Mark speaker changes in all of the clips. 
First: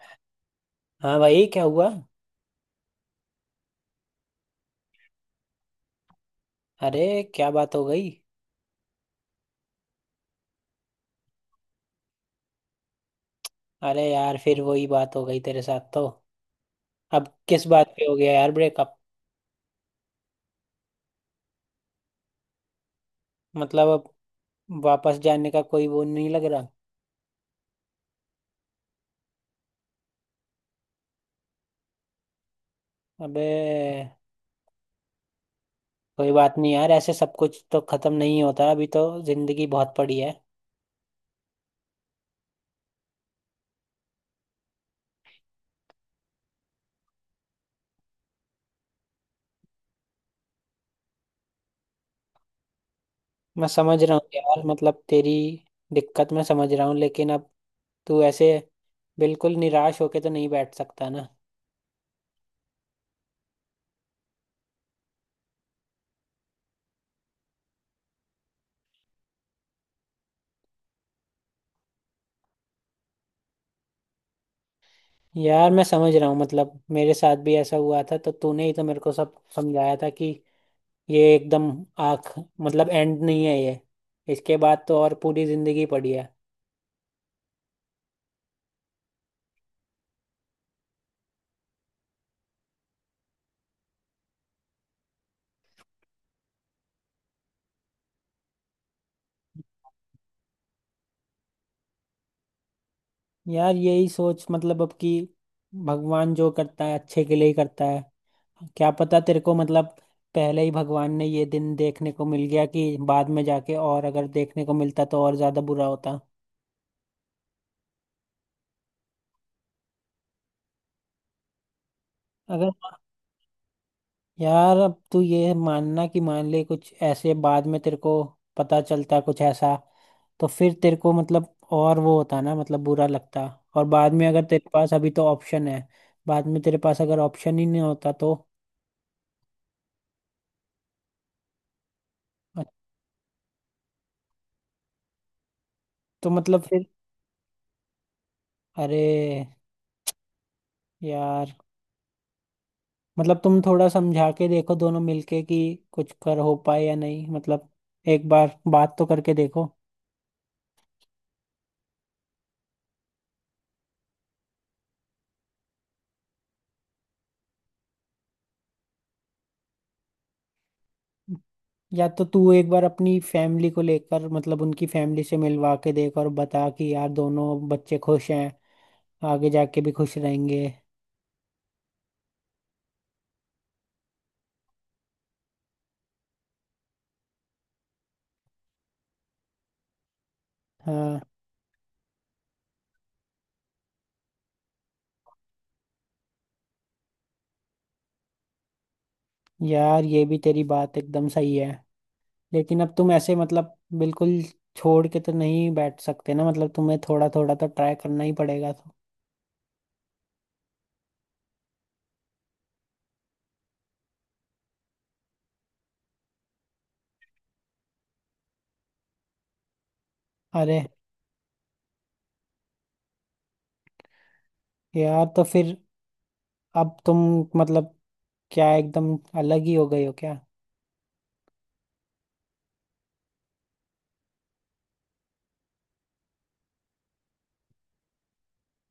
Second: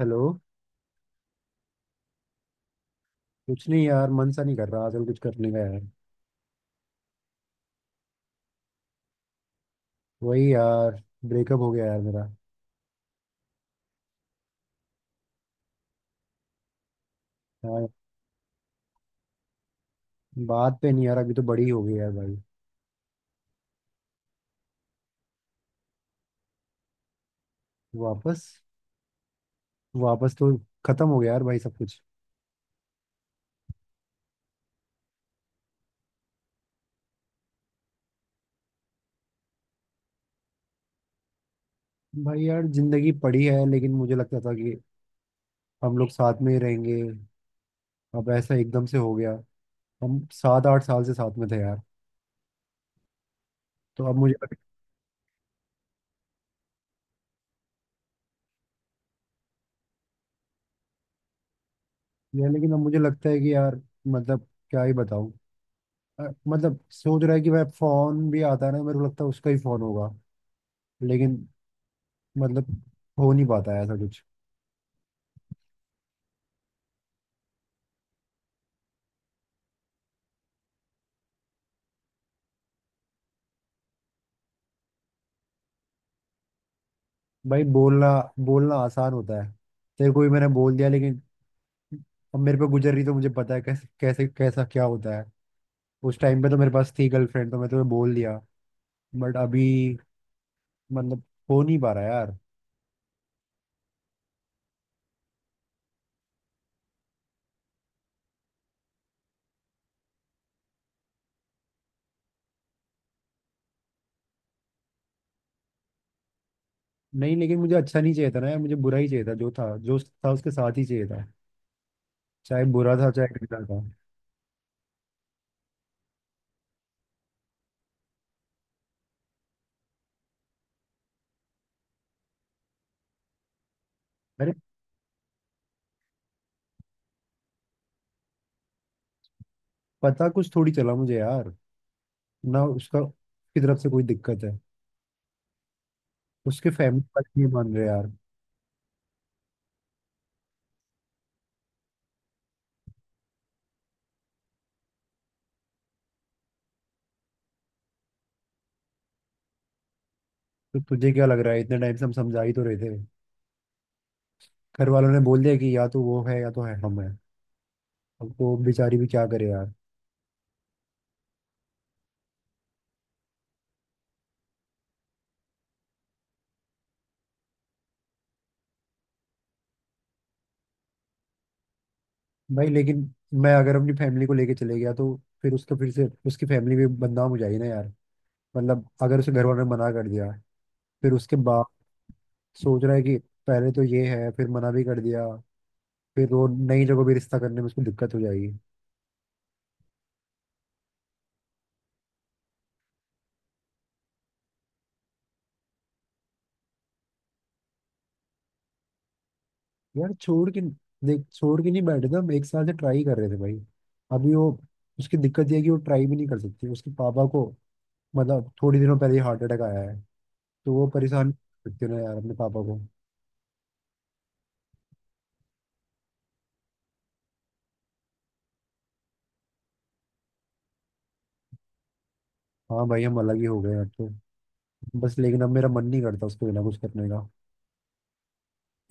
Speaker 1: Hello.
Speaker 2: हाँ भाई, क्या हुआ?
Speaker 1: कुछ नहीं यार, मन सा नहीं कर रहा आजकल कुछ करने का यार।
Speaker 2: अरे, क्या बात हो गई?
Speaker 1: वही यार, ब्रेकअप हो गया यार मेरा।
Speaker 2: अरे यार, फिर वही बात हो गई तेरे साथ तो। अब किस बात
Speaker 1: यार
Speaker 2: पे हो गया यार ब्रेकअप?
Speaker 1: बात पे नहीं यार, अभी तो बड़ी हो गई यार भाई।
Speaker 2: मतलब अब वापस जाने का कोई वो नहीं लग रहा।
Speaker 1: वापस वापस तो खत्म हो गया यार भाई, सब कुछ।
Speaker 2: अबे, कोई बात नहीं यार, ऐसे सब कुछ तो खत्म नहीं होता, अभी तो जिंदगी बहुत पड़ी है।
Speaker 1: भाई यार जिंदगी पड़ी है, लेकिन मुझे लगता था कि हम लोग साथ में ही रहेंगे। अब ऐसा एकदम से हो गया। हम 7-8 साल से साथ में थे यार।
Speaker 2: मैं समझ
Speaker 1: तो
Speaker 2: रहा
Speaker 1: अब
Speaker 2: हूँ
Speaker 1: मुझे
Speaker 2: यार,
Speaker 1: लगता
Speaker 2: मतलब तेरी दिक्कत मैं समझ रहा हूँ, लेकिन अब तू ऐसे बिल्कुल निराश होके तो नहीं बैठ सकता ना।
Speaker 1: है, लेकिन अब मुझे लगता है कि यार, मतलब क्या ही बताऊं। मतलब सोच रहा है कि भाई, फोन भी आता है ना, मेरे को लगता है उसका ही फोन होगा। लेकिन मतलब हो नहीं पाता है ऐसा कुछ।
Speaker 2: यार मैं समझ रहा हूँ, मतलब मेरे साथ भी ऐसा हुआ था, तो तूने ही तो मेरे को सब समझाया था कि ये एकदम आख मतलब एंड नहीं है ये, इसके बाद तो और पूरी जिंदगी पड़ी है।
Speaker 1: भाई बोलना बोलना आसान होता है। तेरे को भी मैंने बोल दिया, लेकिन अब मेरे पे गुजर रही तो मुझे पता है कैसे कैसे कैसा क्या होता है। उस टाइम पे तो मेरे पास थी गर्लफ्रेंड तो मैं तुम्हें बोल दिया, बट अभी मतलब हो नहीं पा रहा यार।
Speaker 2: यार यही सोच, मतलब अब कि भगवान जो करता है अच्छे के लिए ही करता है। क्या पता तेरे को, मतलब पहले ही भगवान ने ये दिन देखने को मिल गया, कि बाद में जाके और अगर देखने को मिलता तो और ज्यादा बुरा होता।
Speaker 1: नहीं, लेकिन मुझे अच्छा नहीं चाहिए था ना यार, मुझे बुरा ही चाहिए था, जो था जो था उसके साथ ही चाहिए था। चाहे
Speaker 2: अगर
Speaker 1: बुरा था, चाहे गंदा था।
Speaker 2: यार अब तू ये मानना कि मान ले कुछ ऐसे बाद में तेरे को पता चलता कुछ ऐसा, तो फिर तेरे को मतलब और वो होता ना, मतलब बुरा लगता। और बाद में अगर
Speaker 1: अरे,
Speaker 2: तेरे पास अभी तो ऑप्शन है, बाद में तेरे पास अगर ऑप्शन ही नहीं होता तो।
Speaker 1: पता कुछ थोड़ी चला मुझे यार। ना उसका, उसकी तरफ से कोई दिक्कत है।
Speaker 2: तो मतलब
Speaker 1: उसके
Speaker 2: फिर।
Speaker 1: फैमिली वाले नहीं मान रहे यार।
Speaker 2: अरे यार, मतलब तुम थोड़ा समझा के देखो दोनों मिलके कि कुछ कर हो पाए या नहीं, मतलब एक बार बात तो करके देखो।
Speaker 1: तो तुझे क्या लग रहा है, इतने टाइम से हम समझा ही तो रहे थे। घर वालों ने बोल दिया कि या तो वो है या तो है हम है। अब वो बेचारी भी क्या करे यार।
Speaker 2: या तो तू एक बार अपनी फैमिली को लेकर, मतलब उनकी फैमिली से मिलवा के देख और बता कि यार दोनों बच्चे खुश हैं, आगे जाके भी खुश रहेंगे।
Speaker 1: भाई लेकिन मैं अगर अपनी फैमिली को लेके चले गया, तो फिर उसका, फिर से उसकी फैमिली भी बदनाम हो जाएगी ना यार। मतलब अगर उसे घर वालों ने मना कर दिया, फिर
Speaker 2: हाँ।
Speaker 1: उसके बाद सोच रहा है कि पहले तो ये है, फिर मना भी कर दिया, फिर वो नई जगह भी रिश्ता करने में उसको दिक्कत हो जाएगी।
Speaker 2: यार ये भी तेरी बात एकदम सही है, लेकिन अब तुम ऐसे मतलब बिल्कुल छोड़ के तो नहीं बैठ सकते ना, मतलब तुम्हें थोड़ा थोड़ा तो ट्राई करना ही पड़ेगा तो।
Speaker 1: यार छोड़ के, देख, छोड़ के नहीं बैठे थे हम, एक साल से ट्राई कर रहे थे भाई। अभी वो, उसकी दिक्कत ये है कि वो ट्राई भी नहीं कर सकती उसके पापा को। मतलब थोड़ी दिनों पहले ही हार्ट अटैक आया है। तो
Speaker 2: अरे।
Speaker 1: वो परेशान कर सकते ना यार अपने पापा को।
Speaker 2: यार तो फिर अब तुम, मतलब, क्या एकदम अलग ही हो गई हो क्या?
Speaker 1: हाँ भाई, हम अलग ही हो गए अब तो। बस लेकिन अब मेरा मन नहीं करता उसको बिना कुछ करने का।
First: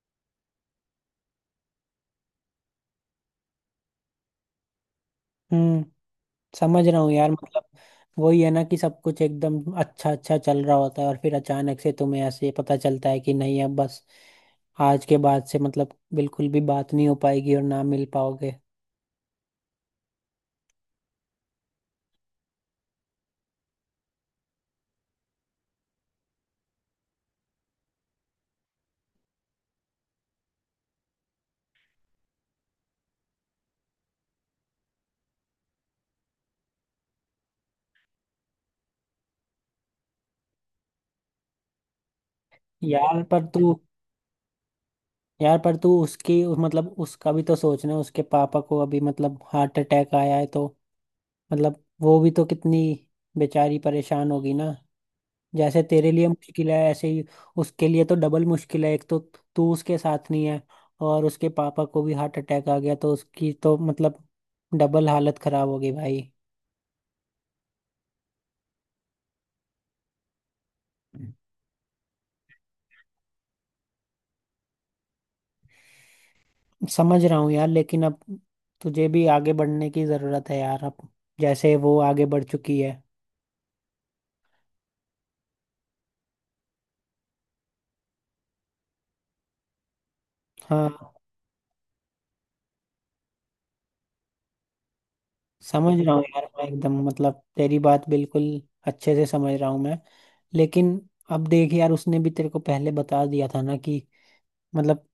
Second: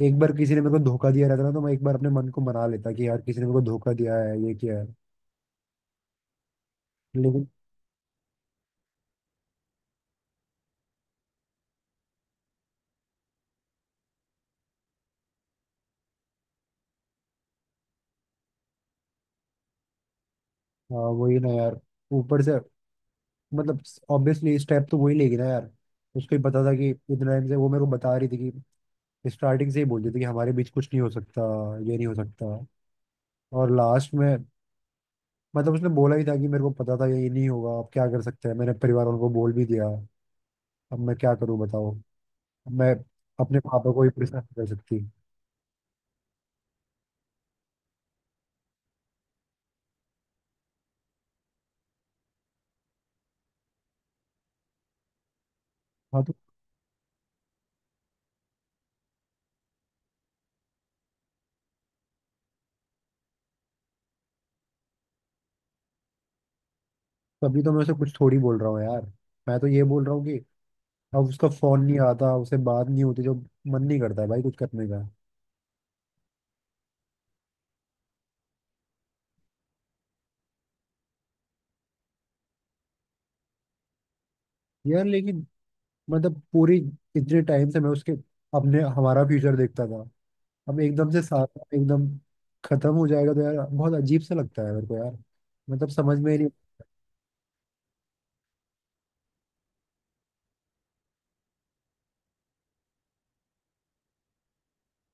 Speaker 1: एक बार किसी ने मेरे को धोखा दिया रहता ना, तो मैं एक बार अपने मन को मना लेता कि यार किसी ने मेरे को धोखा दिया है, ये किया है।
Speaker 2: हम्म समझ रहा हूँ यार,
Speaker 1: लेकिन
Speaker 2: मतलब वही है ना कि सब कुछ एकदम अच्छा अच्छा चल रहा होता है और फिर अचानक से तुम्हें ऐसे पता चलता है कि नहीं अब बस, आज के बाद से मतलब बिल्कुल भी बात नहीं हो पाएगी और ना मिल पाओगे।
Speaker 1: हाँ वही ना यार। ऊपर से मतलब ऑब्वियसली स्टेप तो वही लेगी ना यार। उसको ही पता था, कि इतना टाइम से वो मेरे को बता रही थी कि स्टार्टिंग से ही बोलती थी कि हमारे बीच कुछ नहीं हो सकता, ये नहीं हो सकता। और लास्ट में मतलब उसने बोला ही था कि मेरे को पता था ये नहीं होगा, आप क्या कर सकते हैं, मैंने परिवार वालों को बोल भी दिया। अब मैं क्या करूं बताओ। अब मैं
Speaker 2: यार पर
Speaker 1: अपने
Speaker 2: तू
Speaker 1: पापा को ही परेशान नहीं कर सकती।
Speaker 2: यार पर तू मतलब उसका भी तो सोचना, उसके पापा को अभी मतलब हार्ट अटैक आया है तो, मतलब वो भी तो कितनी बेचारी परेशान होगी ना। जैसे तेरे
Speaker 1: हाँ
Speaker 2: लिए
Speaker 1: तो
Speaker 2: मुश्किल है ऐसे ही उसके लिए तो डबल मुश्किल है, एक तो तू उसके साथ नहीं है और उसके पापा को भी हार्ट अटैक आ गया, तो उसकी तो मतलब डबल हालत खराब होगी भाई।
Speaker 1: तभी तो मैं उसे कुछ थोड़ी बोल रहा हूँ यार। मैं तो ये बोल रहा हूँ कि अब
Speaker 2: हम्म।
Speaker 1: उसका फोन नहीं आता, उससे बात नहीं होती, जो मन नहीं करता है भाई कुछ करने का।
Speaker 2: समझ रहा हूँ यार, लेकिन अब तुझे भी आगे बढ़ने की ज़रूरत है यार, अब जैसे वो आगे बढ़ चुकी है।
Speaker 1: यार लेकिन मतलब पूरी, इतने टाइम से मैं उसके, अपने, हमारा फ्यूचर देखता था। अब
Speaker 2: हाँ।
Speaker 1: एकदम से सारा एकदम खत्म हो जाएगा तो यार बहुत अजीब सा लगता है मेरे को यार। मतलब
Speaker 2: समझ रहा
Speaker 1: समझ
Speaker 2: हूँ
Speaker 1: में ही
Speaker 2: यार
Speaker 1: नहीं।
Speaker 2: मैं, एकदम मतलब तेरी बात बिल्कुल अच्छे से समझ रहा हूँ मैं, लेकिन अब देख यार, उसने भी तेरे को पहले बता दिया था ना कि, मतलब,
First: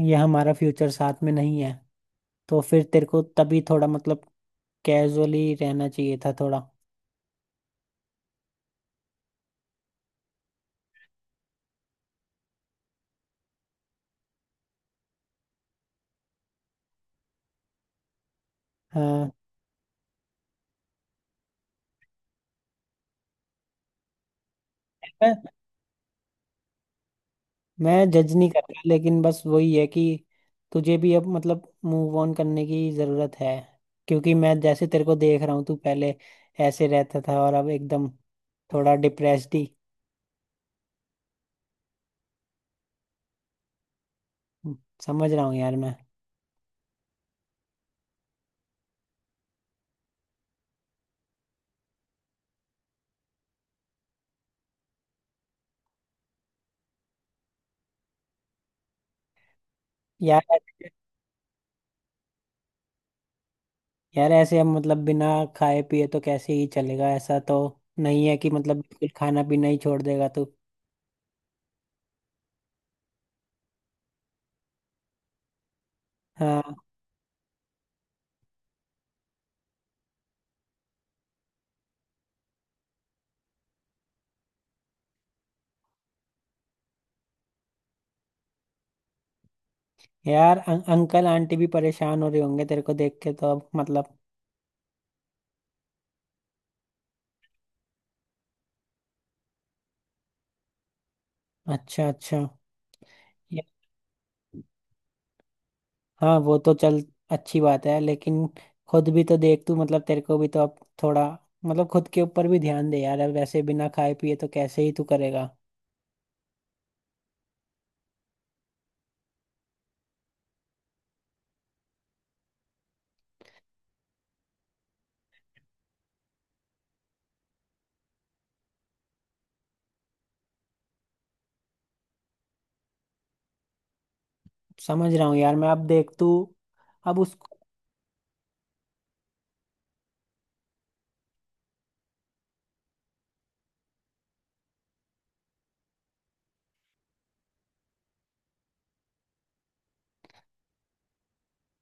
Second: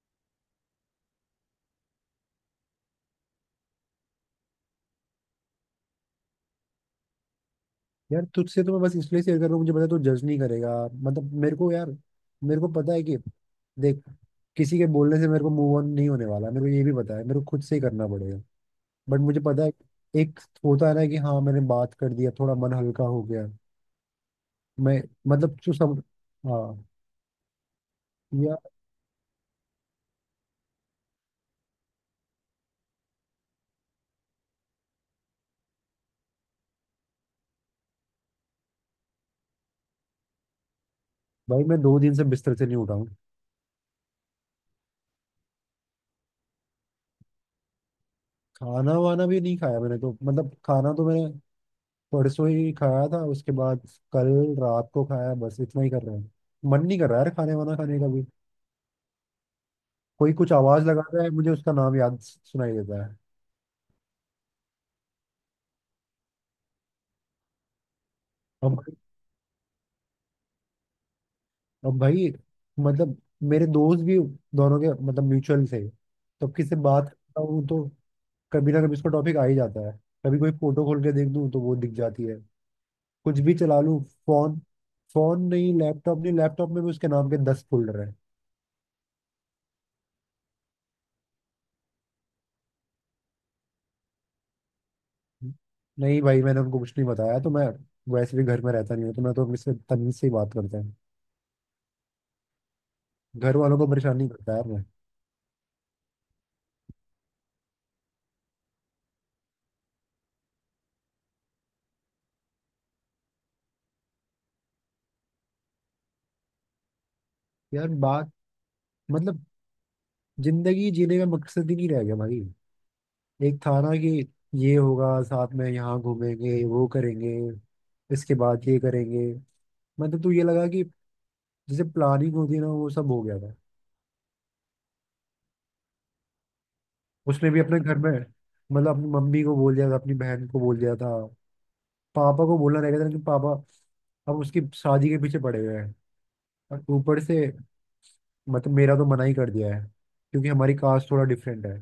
Speaker 2: यह हमारा फ्यूचर साथ में नहीं है, तो फिर तेरे को तभी थोड़ा मतलब कैजुअली रहना चाहिए था थोड़ा।
Speaker 1: यार तुझसे तो मैं बस इसलिए शेयर कर रहा हूँ, मुझे पता है तू जज नहीं करेगा मतलब मेरे को यार। मेरे को पता है कि, देख, किसी के बोलने से मेरे को मूव ऑन नहीं होने वाला, मेरे को ये भी पता है, मेरे को खुद से ही करना पड़ेगा। बट
Speaker 2: हाँ।
Speaker 1: मुझे पता है एक होता है ना कि हाँ, मैंने बात कर दिया, थोड़ा मन हल्का हो गया। मैं
Speaker 2: मैं
Speaker 1: मतलब जो सब, हाँ।
Speaker 2: मैं जज नहीं कर
Speaker 1: यार
Speaker 2: रहा, लेकिन बस वही है कि तुझे भी अब मतलब मूव ऑन करने की ज़रूरत है, क्योंकि मैं जैसे तेरे को देख रहा हूँ तू पहले ऐसे रहता था और अब एकदम थोड़ा डिप्रेस्ड ही।
Speaker 1: भाई, मैं 2 दिन से बिस्तर से नहीं उठा हूँ।
Speaker 2: समझ रहा हूँ यार मैं।
Speaker 1: खाना वाना भी नहीं खाया मैंने तो, मतलब खाना तो मैंने परसों ही खाया था, उसके बाद कल रात को खाया, बस इतना ही कर रहा हूँ। मन नहीं कर रहा यार खाने वाना खाने का। कोई
Speaker 2: यार
Speaker 1: कुछ आवाज लगाता है, मुझे उसका नाम याद सुनाई देता है।
Speaker 2: यार ऐसे हम मतलब बिना खाए पिए तो कैसे ही चलेगा, ऐसा तो नहीं है कि मतलब
Speaker 1: अब
Speaker 2: बिल्कुल खाना पीना ही छोड़ देगा तू।
Speaker 1: अब भाई मतलब मेरे दोस्त भी दोनों के मतलब म्यूचुअल थे। तो किसी
Speaker 2: हाँ।
Speaker 1: से बात करता हूँ तो कभी ना कभी उसका टॉपिक आ ही जाता है। कभी कोई फोटो खोल के देख दूँ तो वो दिख जाती है। कुछ भी चला लूँ, फोन, फोन नहीं लैपटॉप, नहीं लैपटॉप में भी उसके नाम के 10 फोल्डर हैं।
Speaker 2: यार अंकल आंटी भी परेशान हो रहे होंगे तेरे को देख के तो अब मतलब।
Speaker 1: नहीं भाई, मैंने उनको कुछ नहीं बताया, तो मैं वैसे भी घर में रहता नहीं हूँ, तो मैं तो मुझसे तमीज से ही बात करता हूँ।
Speaker 2: अच्छा, अच्छा।
Speaker 1: घर
Speaker 2: ये-
Speaker 1: वालों को परेशान नहीं करता यार मैं।
Speaker 2: हाँ, वो तो चल, अच्छी बात है, लेकिन खुद भी तो देख तू, मतलब तेरे को भी तो अब थोड़ा, मतलब खुद के ऊपर भी ध्यान दे यार, अब ऐसे बिना खाए पिए तो कैसे ही तू करेगा?
Speaker 1: यार बात मतलब जिंदगी जीने का मकसद ही नहीं रह गया भाई। एक था ना कि ये होगा, साथ में यहाँ घूमेंगे, वो करेंगे, इसके बाद ये करेंगे, मतलब तो ये लगा कि जैसे प्लानिंग होती है ना, वो सब हो गया था।
Speaker 2: समझ रहा हूँ यार मैं, अब देख तू, अब
Speaker 1: उसने
Speaker 2: उसको।
Speaker 1: भी अपने घर में मतलब अपनी मम्मी को बोल दिया था, अपनी बहन को बोल दिया था, पापा को बोलना रह गया था। लेकिन पापा अब उसकी शादी के पीछे पड़े हुए हैं। और ऊपर से मतलब मेरा तो मना ही कर दिया है, क्योंकि हमारी कास्ट थोड़ा डिफरेंट है।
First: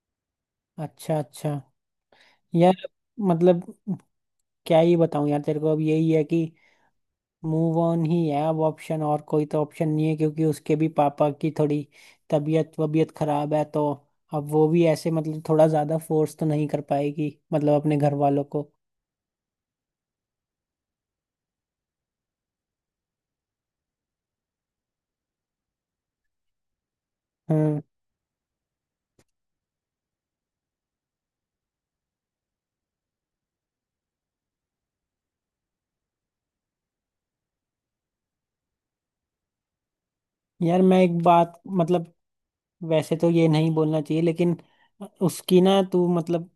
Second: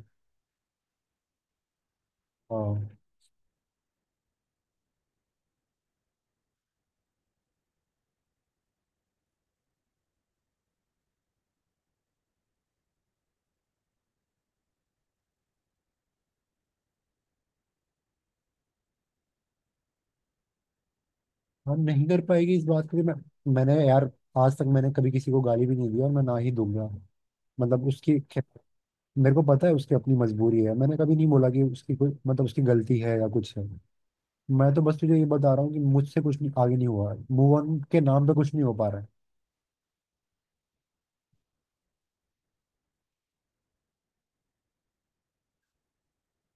Speaker 2: अच्छा, अच्छा। यार
Speaker 1: हाँ।
Speaker 2: मतलब क्या ही बताऊं यार तेरे को, अब यही है कि मूव ऑन ही है अब ऑप्शन, और कोई तो ऑप्शन नहीं है, क्योंकि उसके भी पापा की थोड़ी तबीयत वबीयत खराब है तो, अब वो भी ऐसे मतलब थोड़ा ज्यादा फोर्स तो नहीं कर पाएगी मतलब अपने घर वालों को।
Speaker 1: हम नहीं कर पाएगी इस बात के लिए। मैंने यार, आज तक मैंने कभी किसी को गाली भी नहीं दी और मैं ना ही दूंगा।
Speaker 2: हम्म
Speaker 1: मतलब मेरे को पता है उसकी अपनी मजबूरी है, मैंने कभी नहीं बोला कि उसकी कोई मतलब उसकी गलती है या कुछ है। मैं तो बस तुझे ये बता रहा हूँ कि मुझसे कुछ नहीं, आगे नहीं हुआ, मूव ऑन के नाम पे कुछ नहीं हो पा रहा है।
Speaker 2: यार मैं एक बात, मतलब वैसे तो ये नहीं बोलना चाहिए लेकिन, उसकी ना तू मतलब,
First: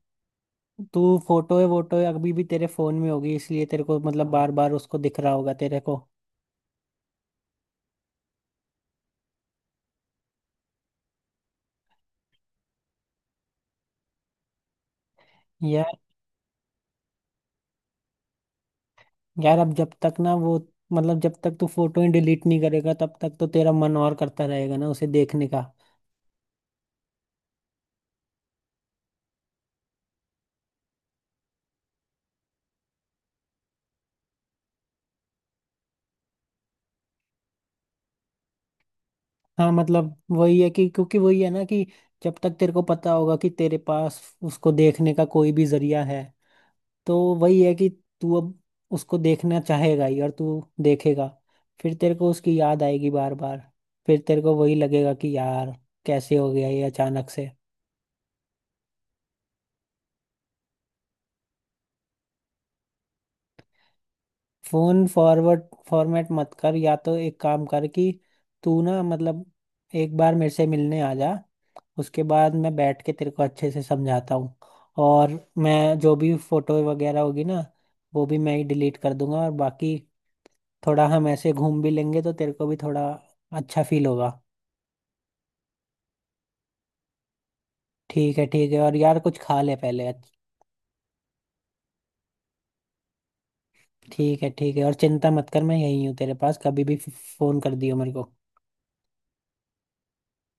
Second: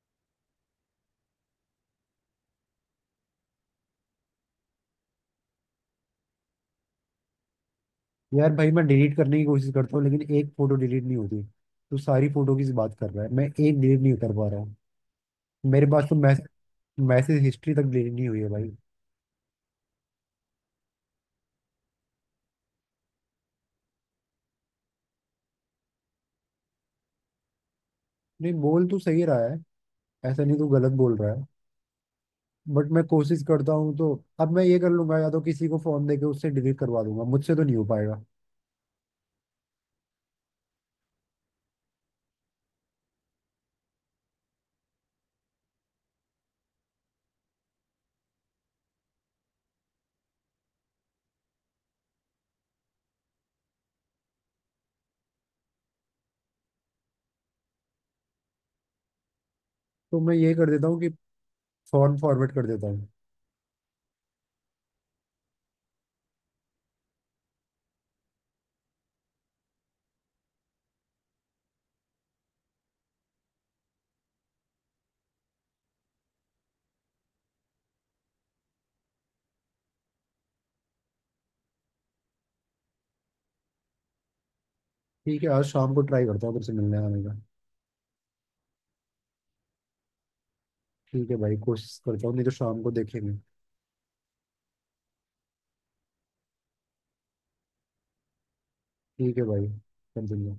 Speaker 2: तू फोटो है वोटो है अभी भी तेरे फोन में होगी, इसलिए तेरे को मतलब बार बार उसको दिख रहा होगा तेरे को।
Speaker 1: यार भाई, मैं डिलीट करने की कोशिश करता हूँ लेकिन एक फोटो डिलीट नहीं होती। तू सारी फोटो की बात कर रहा है, मैं एक डिलीट नहीं कर पा रहा हूँ। मेरे पास तो मैसेज मैसेज हिस्ट्री तक डिलीट नहीं हुई है भाई।
Speaker 2: यार अब जब तक ना वो, मतलब जब तक तू फोटो ही डिलीट नहीं करेगा तब तक तो तेरा मन और करता रहेगा ना उसे देखने का।
Speaker 1: नहीं, बोल तू सही रहा है। ऐसा नहीं, तू गलत बोल रहा है। बट मैं कोशिश करता हूँ, तो अब मैं ये कर लूंगा, या तो किसी को फोन देके उससे डिलीट करवा दूंगा, मुझसे तो नहीं हो पाएगा।
Speaker 2: हाँ, मतलब वही है कि, क्योंकि वही है ना कि जब तक तेरे को पता होगा कि तेरे पास उसको देखने का कोई भी जरिया है, तो वही है कि तू अब उसको देखना चाहेगा ही और तू देखेगा, फिर तेरे को उसकी याद आएगी बार बार, फिर तेरे को वही लगेगा कि यार कैसे हो गया ये अचानक से।
Speaker 1: तो मैं ये कर देता हूँ कि फॉर्म फॉरवर्ड कर देता हूँ।
Speaker 2: फोन फॉरवर्ड फॉर्मेट मत कर, या तो एक काम कर कि तू ना मतलब एक बार मेरे से मिलने आ जा, उसके बाद मैं बैठ के तेरे को अच्छे से समझाता हूँ, और मैं जो भी फोटो वगैरह होगी ना वो भी मैं ही डिलीट कर दूंगा, और बाकी थोड़ा हम ऐसे घूम भी लेंगे तो तेरे को भी थोड़ा अच्छा फील होगा।
Speaker 1: ठीक है, आज शाम को ट्राई करता हूँ तुमसे मिलने आने का।
Speaker 2: ठीक है, ठीक है, और यार कुछ खा ले पहले
Speaker 1: ठीक है भाई, कोशिश करता हूँ, नहीं तो शाम को देखेंगे।
Speaker 2: ठीक है, ठीक है, और चिंता मत कर, मैं यहीं हूँ तेरे पास, कभी भी फ़ोन कर दियो मेरे को।
Speaker 1: ठीक है भाई। कंटिन्यू।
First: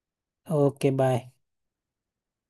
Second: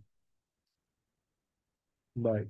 Speaker 2: Okay, bye.
Speaker 1: बाय।